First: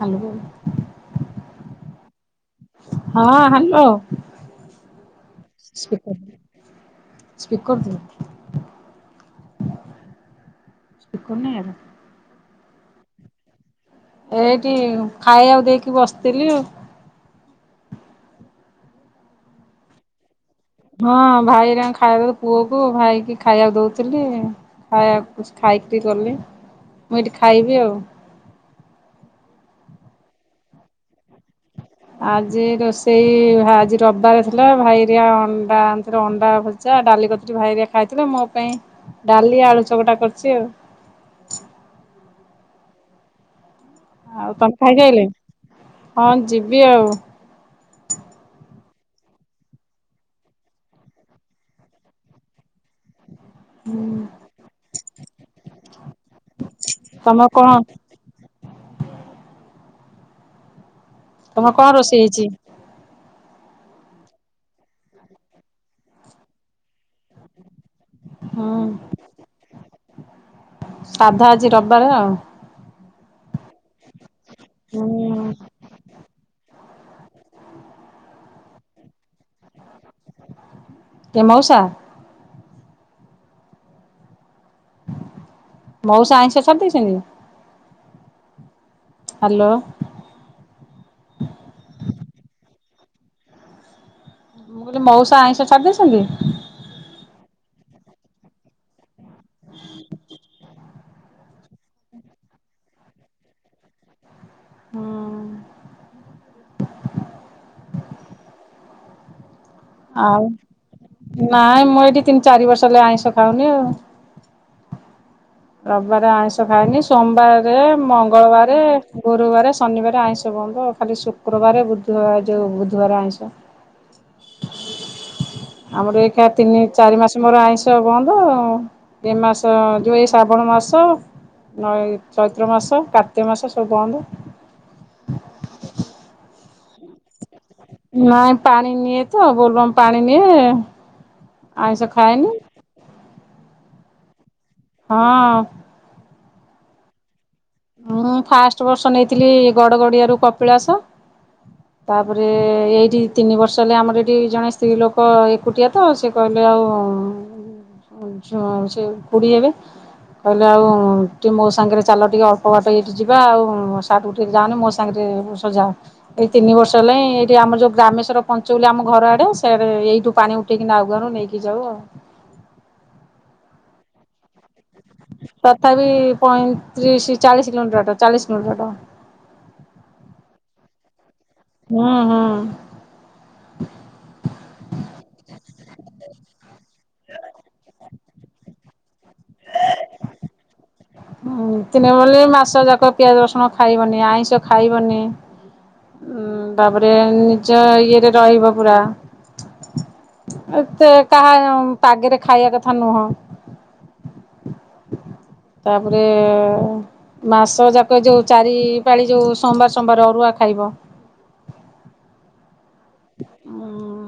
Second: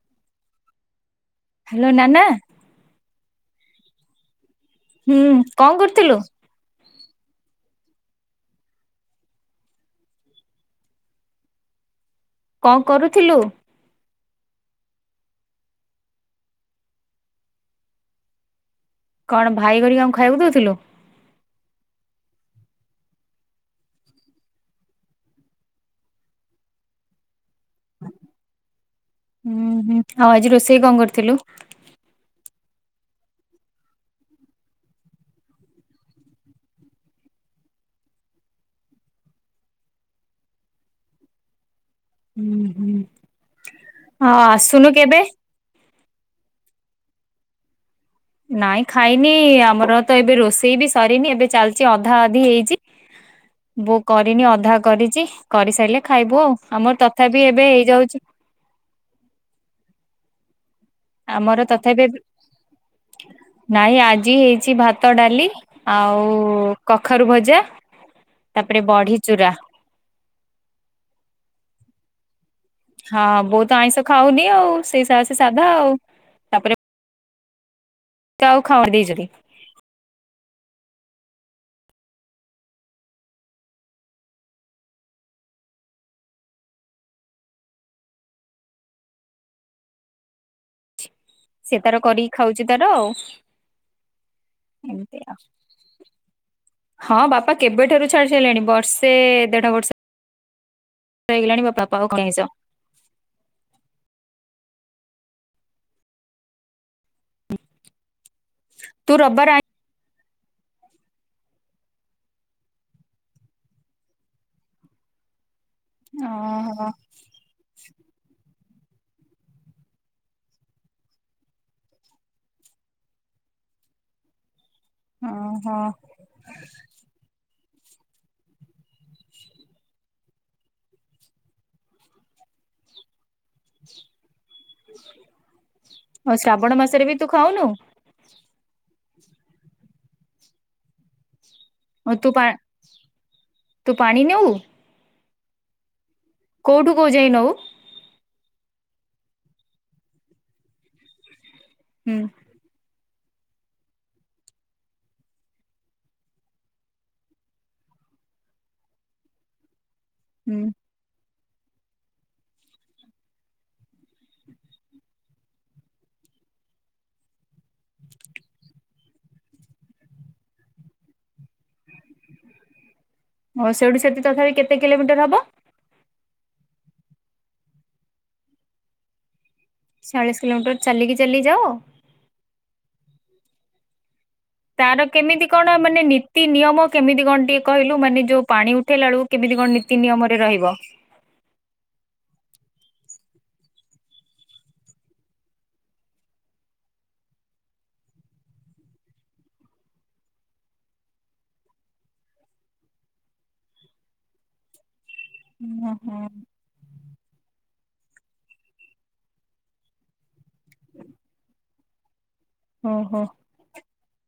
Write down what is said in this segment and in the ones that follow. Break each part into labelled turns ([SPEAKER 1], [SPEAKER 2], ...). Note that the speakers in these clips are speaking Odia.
[SPEAKER 1] ହାଲୋ।
[SPEAKER 2] ହ୍ୟାଲୋ ନାନା।
[SPEAKER 1] ହଁ ହ୍ୟାଲୋ।
[SPEAKER 2] ହୁଁ କଣ
[SPEAKER 1] ସ୍ପିକର
[SPEAKER 2] କରୁଥିଲୁ।
[SPEAKER 1] ଦିଅ [unintelligible]
[SPEAKER 2] କଣ କରୁଥିଲୁ।
[SPEAKER 1] ଏଇଠି ଖାଇବାକୁ ଦେଇକି ବସିଥିଲି ଆଉ।
[SPEAKER 2] କଣ ଭାଇ କରିକାଙ୍କୁ ଖାଇବାକୁ ଦଉ
[SPEAKER 1] ହଁ ଭାଇ ହେରିକାଙ୍କୁ ଖାଇବା ଦଉ ପୁଅକୁ ଭାଇକି ଖାଇବାକୁ ଦୋଉଥିଲି। ଖାଇବାକୁ ଖାଇକିରି ଗଲେ। ମୁଁ ଏଇଠି ଖାଇବି ଆଉ।
[SPEAKER 2] ହୁଁ ହୁଁ ଆଉ ଆଜି ରୋଷେଇ କଣ କରିଥିଲୁ?
[SPEAKER 1] ଆଜି ରୋଷେଇ ଆଜି ରବିବାର ଥିଲା ଭାଇହେରିକା ଅଣ୍ଡା ଆଣିଥିଲ ଅଣ୍ଡା ଭଜା ଡାଲି କତି ଭାଇଆ ଖାଇଥିଲେ ମୋ ପାଇଁ ଡାଲି ଆଳୁ ଚକଟା କରିଛି ଆଉ।
[SPEAKER 2] [inaudible] ହଁ
[SPEAKER 1] ଆଉ ତମେ
[SPEAKER 2] ଆସୁନୁ କେବେ।
[SPEAKER 1] ଖାଇସାଇଲଣି? ହଁ ଯିବି ଆଉ।
[SPEAKER 2] ନାଇଁ ଖାଇନି ଆମର ତ ଏବେ ରୋଷେଇ ବି ସରିନି ଏବେ ଚାଲିଛି ଅଧା ଅଧି ହେଇଛି। [inaudible] ବୋ କରିନି ଅଧା କରିଛି କରିସାରିଲେ ଖାଇବୁ ଆଉ। ଆମର ତଥାପି
[SPEAKER 1] ତମର କଣ
[SPEAKER 2] ଏବେ ହେଇଯାଉଛି। [inaudible] ଆମର
[SPEAKER 1] ତମର କଣ
[SPEAKER 2] ତଥାପି
[SPEAKER 1] ରୋଷେଇ ହେଇଛି।
[SPEAKER 2] ନାଇଁ ଆଜି ହେଇଛି ଭାତ ଡାଲି ଆଉ କଖାରୁ ଭଜା।
[SPEAKER 1] ହୁଁ।
[SPEAKER 2] ତାପରେ ବଢି ଚୂୁରା।
[SPEAKER 1] ସାଧା ଆଜି ରବିବାର ଆଉ।
[SPEAKER 2] ହଁ ବଉତ ଆଇଁଷ ଖାଉନି ଆଉ ସେଇ ସେ ସାଧା ଆଉ। ତାପରେ ଚାଉ ଖାଉଣ ଦେଇ ଯି
[SPEAKER 1] କେ ମଉସା। ମଉସା ଆଇଁଷ ସାରି ଦେଇଛନ୍ତି। ହ୍ୟାଲୋ।
[SPEAKER 2] ସେ ତାର କରିକି ଖାଉଛି ତାର ଆଉ।
[SPEAKER 1] ମୁଁ କହିଲି
[SPEAKER 2] ତି
[SPEAKER 1] ମଉସା ଆଇଁଷ ଛାଡ଼ି ଦେଇଛନ୍ତି?
[SPEAKER 2] ହଁ ବାପା କେବେଠାରୁ ଛାଡି ସାରିଲେଣି। ବର୍ଷେ ଦେଢ ବର୍ଷ ଇଗଲାଣି ବାପା ପାଉ ଆଇଁସ।
[SPEAKER 1] ହଁ।
[SPEAKER 2] ତୁ ରବିବାର ଆଇଁ
[SPEAKER 1] ଆଉ ନାଇଁ ମୁଁ ଏଇଠି ତିନି ଚାରି ବର୍ଷ ହେଲା ଆଇଁଷ ଖାଉନି ଆଉ।
[SPEAKER 2] [inaudible]
[SPEAKER 1] ରବିବାର ଆଇଁଷ
[SPEAKER 2] ଓହୋ
[SPEAKER 1] ଖାଇଏନି ସୋମବାରରେ ମଙ୍ଗଳବାର ରେ ଗୁରୁବାର ଶନିବାର ଆଇଁଷ ବନ୍ଦ ଖାଲି ଶୁକ୍ରବାର ବୁଧବାର ଯୋଉ ବୁଧବାର ଆଇଁଷ।
[SPEAKER 2] [inaudible] ଓହୋ
[SPEAKER 1] ଆମର ଏଇଖା ତିନି ଚାରି ମାସ ମୋର ଆଇଁଷ ବଂଦ ଏ ମାସ ଯୋଉ ଶ୍ରାବଣ ମାସ ନ ଚୈତ୍ର ମାସ କା ର୍ତ୍ତିକ ମାସ ସବୁ ବନ୍ଦ।
[SPEAKER 2] ସେରେ ବି ତୁ ଖାଉନୁ?
[SPEAKER 1] ନାଇଁ ପାଣି ନିଏ ତ ବୋଲବମ୍ ପାଣି ନିଏ ଆଇଁଷ
[SPEAKER 2] ଆଉ ତୁ ପା
[SPEAKER 1] ଖାଏନି।
[SPEAKER 2] ତୁ ପାଣି ନେଉ?
[SPEAKER 1] ହଁ‌।
[SPEAKER 2] କୋଉଠୁ କୋଉ ଯାଇ ନଉ?
[SPEAKER 1] ମୁଁ ଫାଷ୍ଟ ବର୍ଷ ନେଇଥିଲି ଗଡ଼ଗଡ଼ିଆରୁ କପିଳାସ
[SPEAKER 2] ହୁଁ
[SPEAKER 1] ତାପରେ ଏଇ ଏଠି ତିନି ବର୍ଷ ହେଲେ ଆମର ଏଠି ଜଣେ ସ୍ତ୍ରୀ ଲୋକ ଏକୁଟିଆ ତ ସେ କହିଲେ ଆଉ ସେ ଖୁଡ଼ି ହେବେ
[SPEAKER 2] ହୁଁ
[SPEAKER 1] କହିଲେ ଆଉ ଟିକେ ମୋ ସାଙ୍ଗରେ ଚାଲ ଟିକେ ଅ କବାଟ ଏଇଠି ଯିବା ଆଉ ସେଠିକି ଯାନି ମୋ ସାଙ୍ଗରେ ସଜା ଏଇ ତିନି ବର୍ଷ ହେଲାଣିଁ ଏଇଠି ଆମର ଯୋଉ ଗ୍ରାମେଶ୍ଵର ପଞ୍ଚ ବୋଲି ଆମ ଘର ଆଡେ ସେଆଡେ ଏଇଠୁ ପାଣି ଉଠେଇକି ନାଉଗାଁରୁ ନେଇକି ଯାଉ ଆଉ।
[SPEAKER 2] ହ ସେଇଠୁ ସେଠି ତଥାପି କେତେ କିଲୋମିଟର ହବ?
[SPEAKER 1] ପଇଁତିରିଶି ଚାଳିଶ କିଲୋମିଟର ବାଟ ଚାଳିଶ କିଲୋମିଟର ବାଟ।
[SPEAKER 2] ଚାଳିଶ କିଲୋମିଟର ଚାଲି କିି
[SPEAKER 1] ହୁଁ-ହୁଁ।
[SPEAKER 2] ତାର କେମିତି କଣ ମାନେ ନୀତି ନିୟମ କେମିତି କଣ ଟିକେ କହିଲୁ ମାନେ ଯୋଉ ପାଣି ଉ ଉଠେଲା ବେଳକୁ କେମିତି କଣ ନୀତି ନିୟମରେ ରହିବ।
[SPEAKER 1] ହଁ ନିତୀ ନିୟମ ମାସ ଯାକ ପିଆଜ ରସୁଣ ଖାଇବନି ଆଇଁଷ ଖାଇବନି। ଉ ତାପରେ ନିଜ ଇଏରେ ରହିବ ପୁରା ଏତେ କାହା ପାଗରେ ଖାଇବା କଥା ନୁହଁ।
[SPEAKER 2] ଓହୋ
[SPEAKER 1] ତାପରେ ମାସ ଯାକ ଯୋଉ ଚାରି ପାଳି ଯୋଉ ସୋମବାର ସୋମବାର ଅରୁଆ ଖାଇବ।
[SPEAKER 2] ଓ ହୋ।
[SPEAKER 1] ହୁଁ।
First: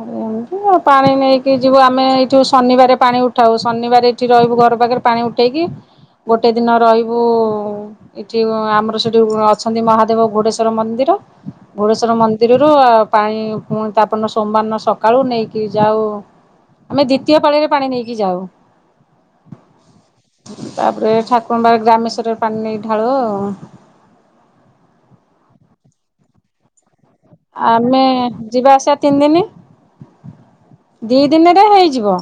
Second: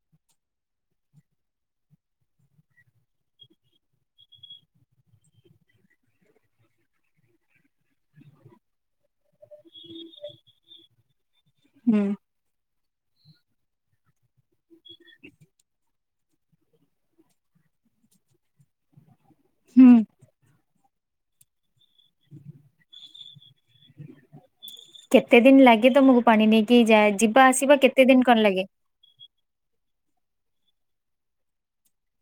[SPEAKER 1] ଆରେ ଏମିତି ଆଉ ପାଣି ନେଇକି ଯିବୁ ଆମେ ଏଇଠିୁ ଶନିବାର ପାଣି ଉଠାଉ ଶନିବାର ଏଇଠି ରହିବୁ ଘର ପାଖରେ ପାଣି ଉଠେଇକି ଗୋଟେ ଦିନ ରହିବୁ ଏଠି ଆମର ସେଠି ଅଛନ୍ତି ମହାଦେବ ଘୁଡେଶ୍ଵର ମନ୍ଦିର
[SPEAKER 2] ହୁଁ
[SPEAKER 1] ଘୁଡେଶ୍ଵର ମନ୍ଦିରରୁ ପାଣି ପୁଣି ତାପର ଦିନ ସୋମବାର ଦିନ ସକାଳୁ ନେଇକି ଯାଉ ଆମେ ଦ୍ଵିତୀୟ ପାଳିରେ ପାଣି ନେଇକି ଯାଉ।
[SPEAKER 2] ହୁଁ।
[SPEAKER 1] ତାପରେ ଠାକୁରଙ୍କ ପାଖେ ଗ୍ରାମେଶ୍ୱରରେ ପାଣି ନେଇକି ଢାଳୁ ଆଉ।
[SPEAKER 2] କେତେ ଦିନ ଲାଗେ ତମକୁ ପାଣି ନେଇକି ଯା ଯିବା ଆସିବା
[SPEAKER 1] ଆମେ
[SPEAKER 2] କେତେ ଦିନ କଣ ଲାଗେ?
[SPEAKER 1] ଯିବା ଆସିବା ତିନି ଦିନ ଦି ଦିନରେ ହେଇଯିବ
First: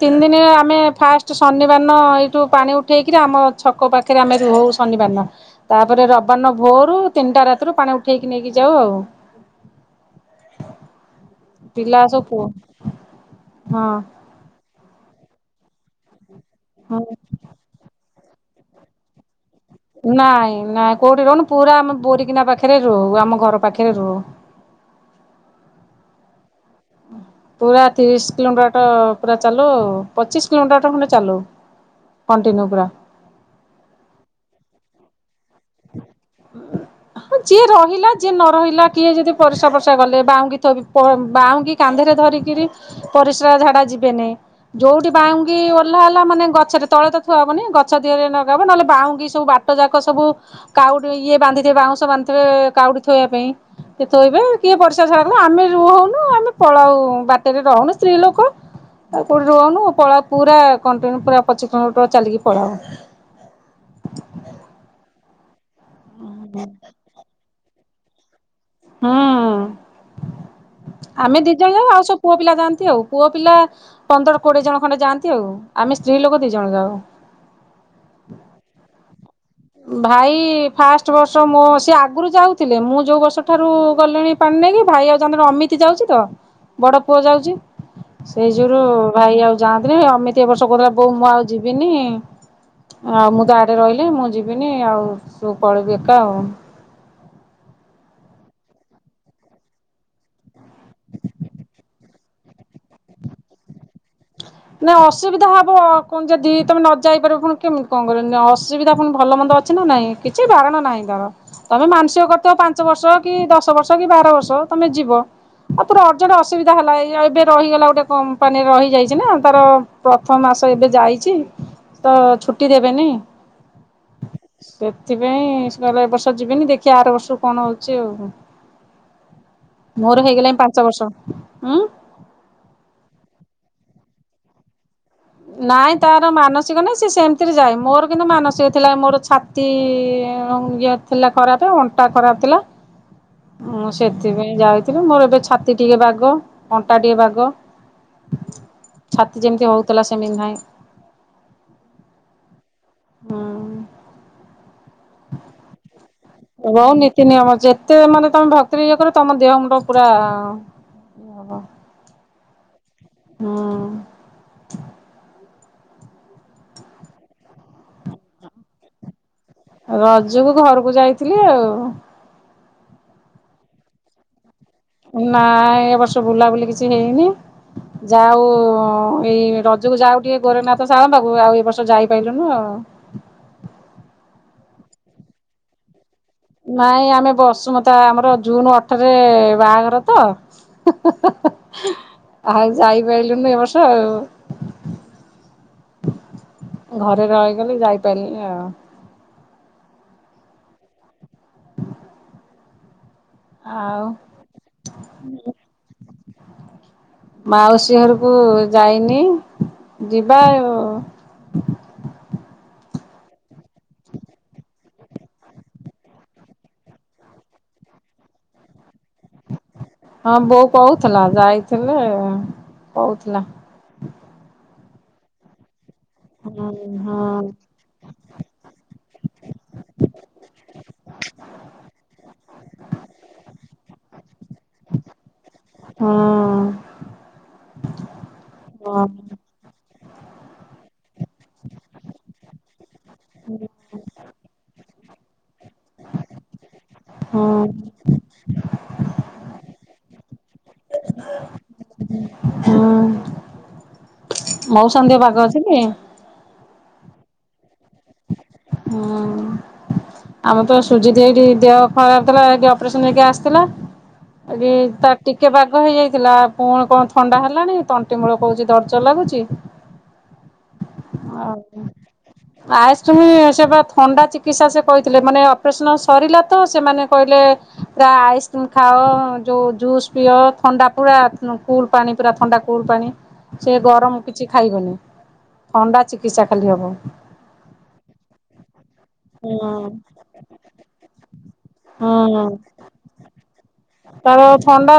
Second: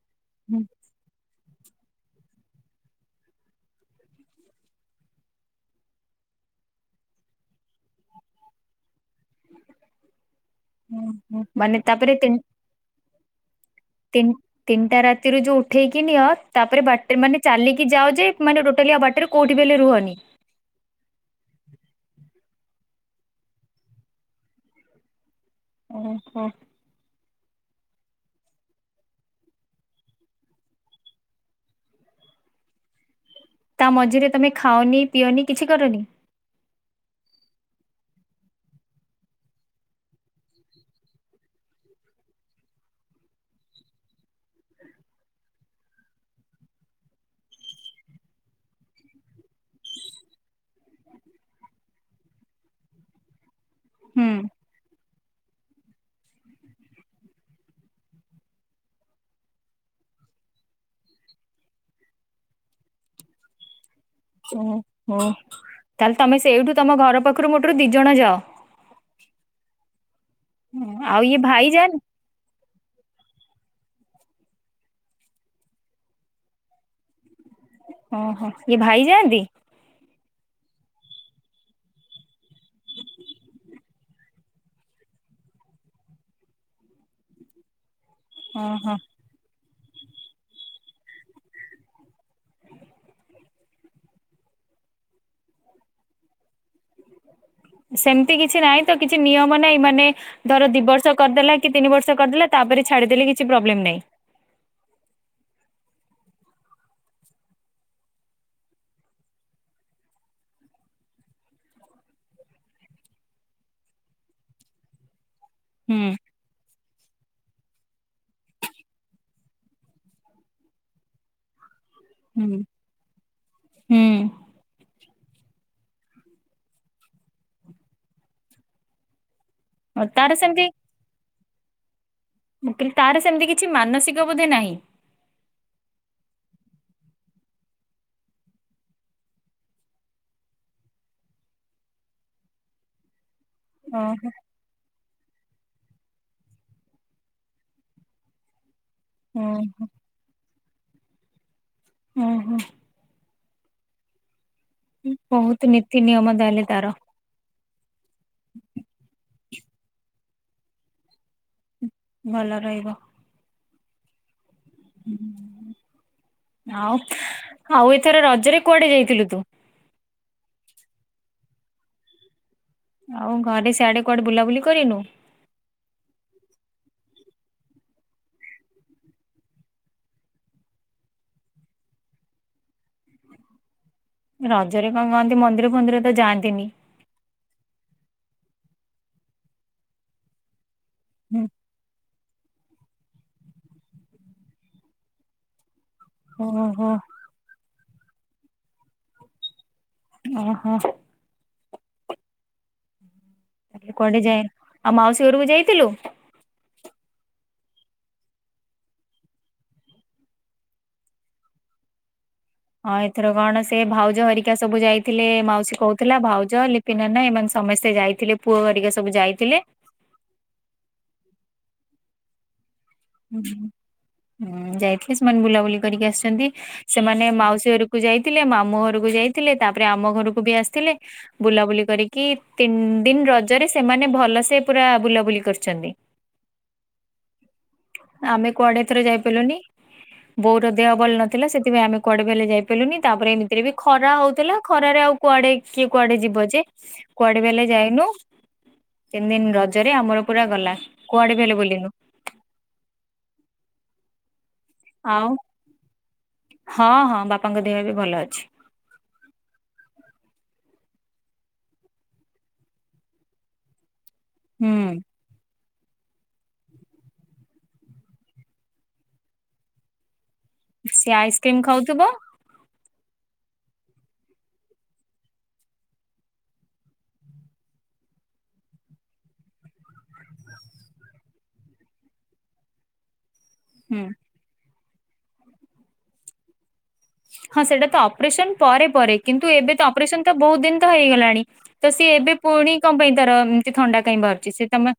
[SPEAKER 1] ତିନି ଦିନରେ ଆମେ ଫାଷ୍ଟ ଶନି ନିବାର ଏଇଠୁ ପାଣି ଉଠେଇକ ଆମ ଛକ ପାଖରେ ଆମେ ରହୁ ଶନିବାରନ ତାପରେ ରବିବାରନ ଭୋରୁ ତିନିଟା ରାତିରୁ ପାଣି ଉଠେଇକି ନେଇକି ଯାଉ ଆଉ।
[SPEAKER 2] ହୁଁ। ମାନେ
[SPEAKER 1] ପିଲା
[SPEAKER 2] ତାପରେ
[SPEAKER 1] ସବୁ
[SPEAKER 2] ତିନ
[SPEAKER 1] ପୁଅ ହଁ
[SPEAKER 2] ତିନ ତିନଟା ରାତିରୁ ଯୋଉ ଉଠେଇକି ନିଅ, ତାପରେ
[SPEAKER 1] ହଁ
[SPEAKER 2] ବାଟରେ ମାନେ ଚାଲିକି ଯାଅ ଯେ ମାନେ ଟୋଟାଲି ଆଉ ବାଟରେ କୋଉଠି ବି ହେଲେ ରୁହନି।
[SPEAKER 1] ନାଇଁ ନାଇଁ କୋଉଠି ରହୁନୁ, ପୁରା ଆମେ ବୋରିକିନା ପାଖରେ ପାଖରେ ରହୁ, ଆମ ଘର ପାଖରେ ରହୁ।
[SPEAKER 2] ଓହୋ।
[SPEAKER 1] ପୁରା ତିରିଶ କିଲୋମିଟର ବାଟ ପୁରା ଚାଲଉ ଆଉ। ପଚିଶ କିଲୋମିଟର ବାଟ ଖଣ୍ଡେ ଚାଲଉ କଣ୍ଟିନ୍ୟୁ ପୁରା।
[SPEAKER 2] ତା ମଝିରେ ତମେ ଖାଅନି ପିଅନି କିଛି କରନି?
[SPEAKER 1] ହଁ ଯିଏ ରହିଲା ଯିଏ ନ ରହିଲା, କିଏ ଯଦି ପରିସ୍ରା ଫରିଶ୍ରା ଗଲେ, ବାଉଙ୍ଗି ଥୋଇବି ବାଉଙ୍ଗି କାନ୍ଧରେ ଧରିକିରି ପରିସ୍ରା ଝାଡା ଯିବେନେଇ, ଯୋଉଠି ବାଉଙ୍ଗି ଓହ୍ଲାହେଲା ମାନେ ଗଛରେ ତଳେ ତ ଥୁଆ ହେବନି ଗଛ ଧିହରେ ନଗାହବ, ନହେଲେ ବାଉଁଙ୍ଗି ସବୁ ବାଟ ଯାକ ସବୁ କାଉଡି ଇଏ ବାନ୍ଧିଥିବେ ବାଉଁସ ବ ବାନ୍ଧିଥିବେ କାଉଡି ଥୋଇଆ ପାଇଁ, କିଏ
[SPEAKER 2] ହୁଁ।
[SPEAKER 1] ଥୋଇବେ କିଏ ପରିସ୍ରା ବାଟସାରା ଆମେ ରୁହଉନୁ ଆମେ ପଳାଉ ବାଟରେ ରହଉନୁ ସ୍ତ୍ରୀ ଲୋକ ଆଉ କୋଉଠି ରୁହଉନୁ ପଳାଉ ପୁରା କଣ୍ଟିନ୍ୟୁ ପୁରା ପଚିଶି କିଲୋମିଟର ଚାଲିକି ପଳାଉ।
[SPEAKER 2] ହୁଁ ହୁଁ ତାହେଲେ ତମେ ସେଇଠୁ ତମ ଘର ପାଖରୁ ମୋଟୁରୁ ଦିଜଣ ଯାଅ?
[SPEAKER 1] ହୁଁ।
[SPEAKER 2] ଆଉ ଇଏ
[SPEAKER 1] ଆମେ
[SPEAKER 2] ଭାଇ
[SPEAKER 1] ଦିଜଣ ଯାଉ
[SPEAKER 2] ଯାଆନ୍ତି
[SPEAKER 1] ଆଉ ସବୁ ପୁଅ ପିଲା ଯାଆନ୍ତି ଆଉ। ପୁଅ ପିଲା ପନ୍ଦର କୋଡିଏ ଜଣ ଖଣ୍ଡେ ଯାଆନ୍ତି ଆଉ। ଆମେ ସ୍ତ୍ରୀ ଲୋକ ଦି ଜଣ ଯାଉ।
[SPEAKER 2] ଓହୋ ଇଏ ଭାଇ ଯାଆନ୍ତି?
[SPEAKER 1] ଭାଇ ଫାଷ୍ଟ ବର୍ଷ ମୋ ସିଏ ଆଗରୁ ଯାଉଥିଲେ, ମୁଁ ଯୋଉ ବର୍ଷ ଠାରୁ ଗଲିଣି ପାନ୍ ଣି ନେଇକି, ଭାଇ ଯାଉଚନ୍ତି ଅମିତି ଯାଉଚି ତ, ବଡ ପୁଅ ଯାଉଚି ସେଇ ଯୁୁଗୁରୁ
[SPEAKER 2] ଓହୋ।
[SPEAKER 1] ଭାଇ ଆଉ ଯାଆନ୍ତିନେଇ ଅମିତି ଏଇ ବର୍ଷ କଉଥିଲା ବୋଉ ମୁଁ ଆଉ ଯିବିନି, ଆ ମୁଁ ତ ଆଡେ ରହିଲେଇ ମୁଁ ଯିବି ଯିବିନି ଆଉ ତୁ ପଳେଇବୁ ଏକା ଆଉ।
[SPEAKER 2] ସେମତି କିଛି ନାହିଁ ତ କିଛି ନିୟମ ନାଇଁ ମାନେ ଧର ଦି ବର୍ଷ କରିଦେଲା କି ତିନି ବର୍ଷ କରିଦେଲା ତାପରେ ଛାଡ଼ିଦେଲେ କିଛି ପ୍ରୋବ୍ଲେମ ନାଇଁ।
[SPEAKER 1] ନାଇଁ ଅସୁବିଧା ହବ କଣ ଯଦି ତମେ ନ ଯାଇପାରିବ ପୁଣି କେମିତି କଣ କରିବ? ଅସୁବିଧା ପୁଣି ଭଲ ମନ୍ଦ ଅଛି ନା ନାଇଁ କିଛି ବାରଣ ନାହିଁ ତାର। ତମେ ମାନସିକ କରିଥିବ ପାଞ୍ଚ ବର୍ଷ କି ଦଶ ବର୍ଷ କି ବାର ବର୍ଷ ତମେ ଯିବ ଆଉ ପୁରା
[SPEAKER 2] ହୁଁ
[SPEAKER 1] ଅରଜେଣ୍ଟ ଅସୁବିଧା ହେଲା ଏଇ ଏବେ ରହିଗଲା ଗୋଟେ କମ୍ପାନୀରେ ରହିଯାଇ ଚି ନା ତାର ପ୍ରଥମ ମାସ ଏବେ ଯାଇଚି ତ
[SPEAKER 2] ହୁଁ
[SPEAKER 1] ଛୁଟି ଦେବେନି,
[SPEAKER 2] ହୁଁ
[SPEAKER 1] ସେ ସେଥିପାଇଁ ସିଏ କହିଲା ଏ ବର୍ଷ ଯିବିନି ଦେଖିଆ ଆର ବର୍ଷରୁ କଣ ହଉଛି ଆଉ?
[SPEAKER 2] ଆଉ
[SPEAKER 1] ମୋର
[SPEAKER 2] ତାର
[SPEAKER 1] ହେଇଗଲାଇଁ ପାଞ୍ଚ ବର୍ଷ। ଉଁ
[SPEAKER 2] କିନ୍ତୁ ତାର ସେମତି କିଛି ମାନସିକ ବୋଧେ ନାହିଁ।
[SPEAKER 1] ନାଇଁ ତାର ମାନସିକ ନାହିଁ ସେ ସେମିତିରେ ଯାଏ ମୋର କିନ୍ତୁ ମାନସିକ ଥିଲା। ମୋର ଛାତି ଇଏ ଥିଲା ଖରାପ, ଅଣ୍ଟା ଖରାପ ଥିଲା
[SPEAKER 2] ହଁ
[SPEAKER 1] ମୁଁ ସେଥିପାଇଁ ଯାଇଥିଲି ମୋର ଏବେ ଛ ଛାତି ଟିକେ ବାଗ, ଅଣ୍ଟା ଟିକେ ବାଗ, ଛାତି ଯେମତି
[SPEAKER 2] ଓହୋ
[SPEAKER 1] ହଉ ଆ ସେମି ନାହିଁ।
[SPEAKER 2] ହୁଁ ହୁଁ।
[SPEAKER 1] ହଁ।
[SPEAKER 2] ବହୁତ ନି
[SPEAKER 1] ବହୁତ ନୀତି ନିୟମ ଅଛି। ଯେତେ ମାନେ ତମେ ଭକ୍ତିରେ ଇଏ କରିବ ତମ ଦେହ ପୁରା
[SPEAKER 2] ଭଲ ରହିବ।
[SPEAKER 1] ହଁ।
[SPEAKER 2] ଆଉ ଆଉ ଏଥର ରଜରେ କୁଆଡେ ଯାଇଥିଲୁ ତୁ?
[SPEAKER 1] ରଜକୁ ଘରକୁ ଯାଇଥିଲି ଆଉ।
[SPEAKER 2] ଆଉ ଘରେ ସଆଡେ କୁଆଡେ ବୁଲାବୁଲି କରିନୁ?
[SPEAKER 1] ନାଇଁ ଏ ବର୍ଷ ବୁଲାବୁଲି କିଛି ହେଇନି
[SPEAKER 2] ହ
[SPEAKER 1] ଯାଉ ଏଇ ରଜକୁ ଯାଉ ଟିକେ ଗୋରେନାଥ ସାଳ ପାକୁ ଆଉ ଏ ବର୍ଷ ଯାଇପାରଲୁନୁ ଆଉ।
[SPEAKER 2] [inaudible] ରଜରେ କଣ କୁହନ୍ତି ମନ୍ଦିର ମନ୍ଦିର
[SPEAKER 1] ନାଇଁ ଆମେ ବସୁ ମ ତ ଆମର ଜୁନ ଅଠରେ ବାହାଘର ତ
[SPEAKER 2] ହୁଁ
[SPEAKER 1] [unintelligible] ଆଉ ଯାଇ ପାରିଲୁନୁ ଏ ବର୍ଷ ଆଉ।
[SPEAKER 2] ଓହୋ
[SPEAKER 1] ଘରେ ରହିଗଲେ ଯାଇପାରିଲି ଆଉ।
[SPEAKER 2] ଓ ହୋ।
[SPEAKER 1] ଆଉ
[SPEAKER 2] କୁଡେ ଯାଇଏ ଆଉ ମାଉସୀ ଘରକୁ ଯାଇଥିଲୁ?
[SPEAKER 1] ମାଉସୀ ଘରକୁ ଯାଇନି। ଯିବା ଆ ଓ
[SPEAKER 2] ହଁ ଏଥର କଣ ସେ ଭାଉଜ ହରିକା ସବୁ ଯାଇଥିଲେ ମାଉସୀ କହୁଥିଲା ଭାଉଜ ଲିପି ନାନା ଏମାନେ ସବୁ ସମସ୍ତେ ଯାଇଥିଲେ ପୁଅ ଗରିକା
[SPEAKER 1] ହଁ ବୋଉ କହୁଥିଲା ଯାଇଥିଲେ। କହୁଥିଲା।
[SPEAKER 2] ହୁଁଁ ଯାଇଥିଲି ସେ ମାନେ ବୁଲାବୁଲି କରିକି ଆସିଛନ୍ତି
[SPEAKER 1] ହୁଁ
[SPEAKER 2] ସେମାନେ
[SPEAKER 1] ହଁ
[SPEAKER 2] ମାଉସୀ ଘରକୁ ଯାଇଥିଲେ ମାମୁଁ ଘରକୁ ଯାଇଥିଲେ ତାପରେ ଆମ ଘରକୁ ବି ଆସିଥିଲେ। ବୁଲାବୁଲି କରିକି ତିନି ଦିନ ରଜରେ ସେମାନେ ଭଲ ସେ ପୁରା ବୁଲାବୁଲି କରିଛନ୍ତି। [inaudible]
[SPEAKER 1] ହଁ
[SPEAKER 2] ଆମେ କୁଆଡେ ଥରେ ଯାଇପାରିଲୁନି ବୋଉର ଦେହ ଭଲ ନ ଥିଲା ସେଥିପାଇଁ ଆମେ କୁଆଡେ ବଲେ ଯାଇ ପାରିଲୁି ତାପରେ ଏମିତିରେ ବି ଖରା ହଉଥିଲା ଖରାରେ ଆଉ କୁଆଡେ କିଏ କୁଆଡେ ଯିବ ଯେ କୁଆଡେ ବେଲେ
[SPEAKER 1] ହଁ
[SPEAKER 2] ଯାଇନୁ ତିନି ଦିନ ରଜରେ ଆମର ପୁରା ଗଲା କୁଆଡେ ବି ହେଲେ ବୁଲିନୁ।
[SPEAKER 1] ମଉଶା ଙ୍କ ଦେହ
[SPEAKER 2] ଆଉ
[SPEAKER 1] ବାଗ ଅଛି ଟି?
[SPEAKER 2] ହଁ ହଁ ବାପାଙ୍କ ଦେହ ବି ଭଲ ଅଛି
[SPEAKER 1] ହୁଁ ଆମେ ତ ସୁଜିତ ଏଇଠି ଦେହ ଖରାପ ଥିଲା ଅପରେସନ ହେଇକି ଆସିଥିଲା ଏଠି
[SPEAKER 2] ହୁଁ
[SPEAKER 1] ତା ଟିକେ ବା ହେଇଯାଇଥିଲା ପୁଣି କଣ ଥଣ୍ଡା ହେଲାଣି ତଣ୍ଟିମୂଳ କହୁଛି ଦର୍ଜ ଲାଗୁଛି।
[SPEAKER 2] ସି
[SPEAKER 1] ଆଉ
[SPEAKER 2] ଆଇସ୍କ୍ରିମ୍ ଖାଉଥିବ।
[SPEAKER 1] ଆଇସ୍କ୍ରିମ ସେ ବା ଥଣ୍ଡା ଚିକିତ୍ସା ସେ କହିଥିଲେ ମାନେ ଅପରେସନ୍ ସରିଲା ତ ସେମାନେ କହିଲେ ପୁରା ଆଇସ୍କ୍ରିମ ଖାଅ ଯୋଉ ଜୁସ ପିଅ ଥଣ୍ଡା ପୁରା କୁଲ ପାଣି ପୁରା ଥଣ୍ଡା କ ପାଣି ସେ
[SPEAKER 2] ହୁଁ
[SPEAKER 1] ଗରମ କିଛି ଖାଇବନି ଥଣ୍ଡା ଚିକିତ୍ସା ଖାଲି ହବ।
[SPEAKER 2] ହଁ ସେଇଟା ତ ଅପରେସନ ପରେ ପରେ କିନ୍ତୁ ଏବେ ତ
[SPEAKER 1] ହୁଁ।
[SPEAKER 2] ଅପରେସନ ତ ବହୁତ ଦିନ ତ ହେଇଗଲାଣି। ତ ସିଏ ଏବେ
[SPEAKER 1] ହୁଁ।
[SPEAKER 2] ପୁଣି କଣ ପାଇଁ ତର ଏମତି ଥଣ୍ଡା କାଇଁ
[SPEAKER 1] ତାର
[SPEAKER 2] ବାହାରୁଛି ସି ତମେ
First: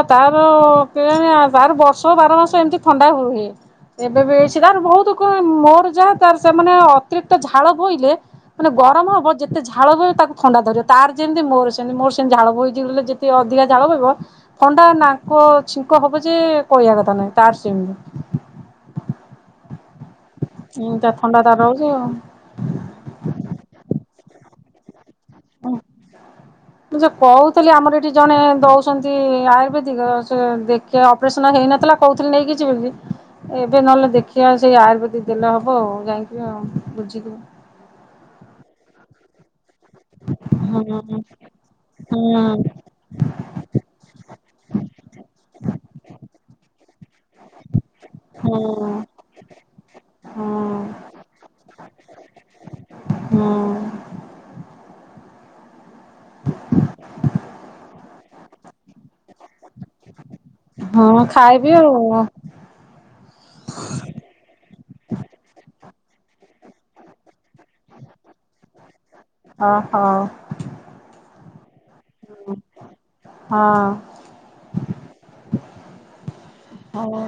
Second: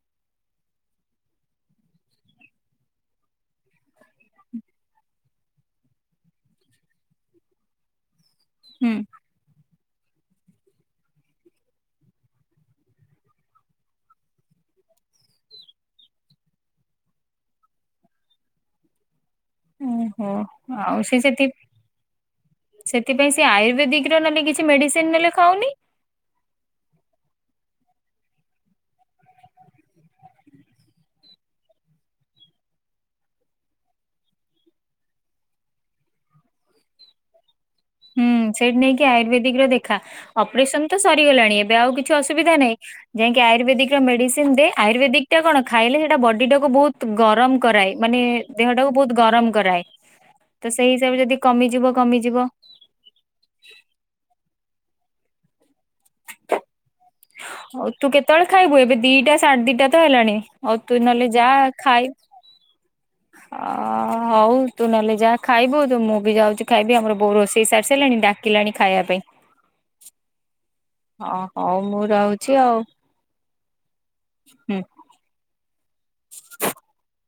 [SPEAKER 1] ବାର ବର୍ଷ ବାର ମାସ ଏମିତି ଥଣ୍ଡା ହ ରୁହେ। ଏବେ ବି ସେ ତାର ବହୁତ ମୋର ଯାହା ତାର ସେମାନେ ଅତିରିକ୍ତ ଝାଳ ବୋଇଲେ ମାନେ
[SPEAKER 2] ହୁଁ
[SPEAKER 1] ଗରମ ହବ ଯେତେ ଝାଳ ହ ତାକୁ ଥଣ୍ଡା ଧରିବ ତାର ଯେମିତି ମୋର ସେ ମୋର ସେତି ଝାଳ ବୋହିଛିଲେ ଯେଦି ଅଧିକା ଝାଳ ବହିବ ଥଣ୍ଡା ନାକ ଛିଙ୍କ ହବ ଯେ ସେ କହିବା କଥା ନାଇଁ ତାର ସେମିତି।
[SPEAKER 2] ଓହୋ ଆଉ
[SPEAKER 1] ଏମିତିଆ
[SPEAKER 2] ସେ
[SPEAKER 1] ଥଣ୍ଡା
[SPEAKER 2] ସେ
[SPEAKER 1] ତାର ରହୁଛି ଆଉ।
[SPEAKER 2] ସେଥିପାଇଁ ସେ ଆୟୁର୍ବେଦିକ ନେଲେ କିଛି ମେଡିସିନ ନେଲେ ଖାଉନି
[SPEAKER 1] ମୁ ଯ କହୁ ଆମର ଏଠି ଜଣେ ଦଉଛନ୍ତି ଆୟୁର୍ବେଦିକ ସେ ଦେଖ ଅପରେସନ ହେଇନଥିଲା କହୁଥିଲି ନେଇକି ଛି ବୋଲି ଏବେ ନହେଲେ ଦେଖିବା ସେଇ ଆୟୁର୍ବେଦିକ ଦେଲେ ହବ ଆଉ ଯାଇଥିବ ଆଉ ବୁଝଥିବ।
[SPEAKER 2] ହୁଁ ସେଇଠି ନେଇକି ଆୟୁର୍ବେଦିକ ର ଦେଖା।
[SPEAKER 1] ହଁ
[SPEAKER 2] ଅପରେସନ ତ
[SPEAKER 1] ହଁ
[SPEAKER 2] ସରିଗଲାଣି ଏବେ ଆଉ କିଛି ଅସୁବିଧା ନାହିଁ ଯାଇକି ଆୟୁର୍ବେଦିକ ର ମେଡିସିନ ଦେ ଆୟୁର୍ବେଦିକ ଟା କଣ ଖାଇଲେ ସେଇଟା ବୋଡୁଟା କୁ ବହୁତ ଗରମ କରାଏ। ମାନେ
[SPEAKER 1] ହଁ।
[SPEAKER 2] ଦେହଟାକୁ ବହୁତ ଗରମ କରାଏ
[SPEAKER 1] ହଁ
[SPEAKER 2] ତ ସେଇ ହିସାବରେ ଯଦି କମିଯିବ କମିଯିବ।
[SPEAKER 1] ହଁ,
[SPEAKER 2] ଆଉ ତୁ କେତେବେଳେ ଖାଇବୁ ଏବେ ଦିଟା ସାଢେ ଦିଟା ତ ହେଲାଣି ଆଉ ତୁ
[SPEAKER 1] ହଁ ହଁ
[SPEAKER 2] ନହେଲେ ଯା
[SPEAKER 1] ଖାଇବି ଆଉ
[SPEAKER 2] ଖାଇ ଅ ହଉ ତୁ ନହେଲେ ଯା ଖାଇବୁ ତ ମୁଁ ବି ଯାଉଛି ଖାଇବି ଆମର ବୋଉ ରୋଷେଇ ସାରି ସାଇଲାଣି ଡାକିଲାଣି ଖାଇବା ପାଇଁ।
[SPEAKER 1] ହ ହଉ
[SPEAKER 2] ହଁ ହଉ ମୁଁ ରହୁଛି ଆଉ
[SPEAKER 1] ହଁ,
[SPEAKER 2] ହୁଁ।
[SPEAKER 1] ହଉ।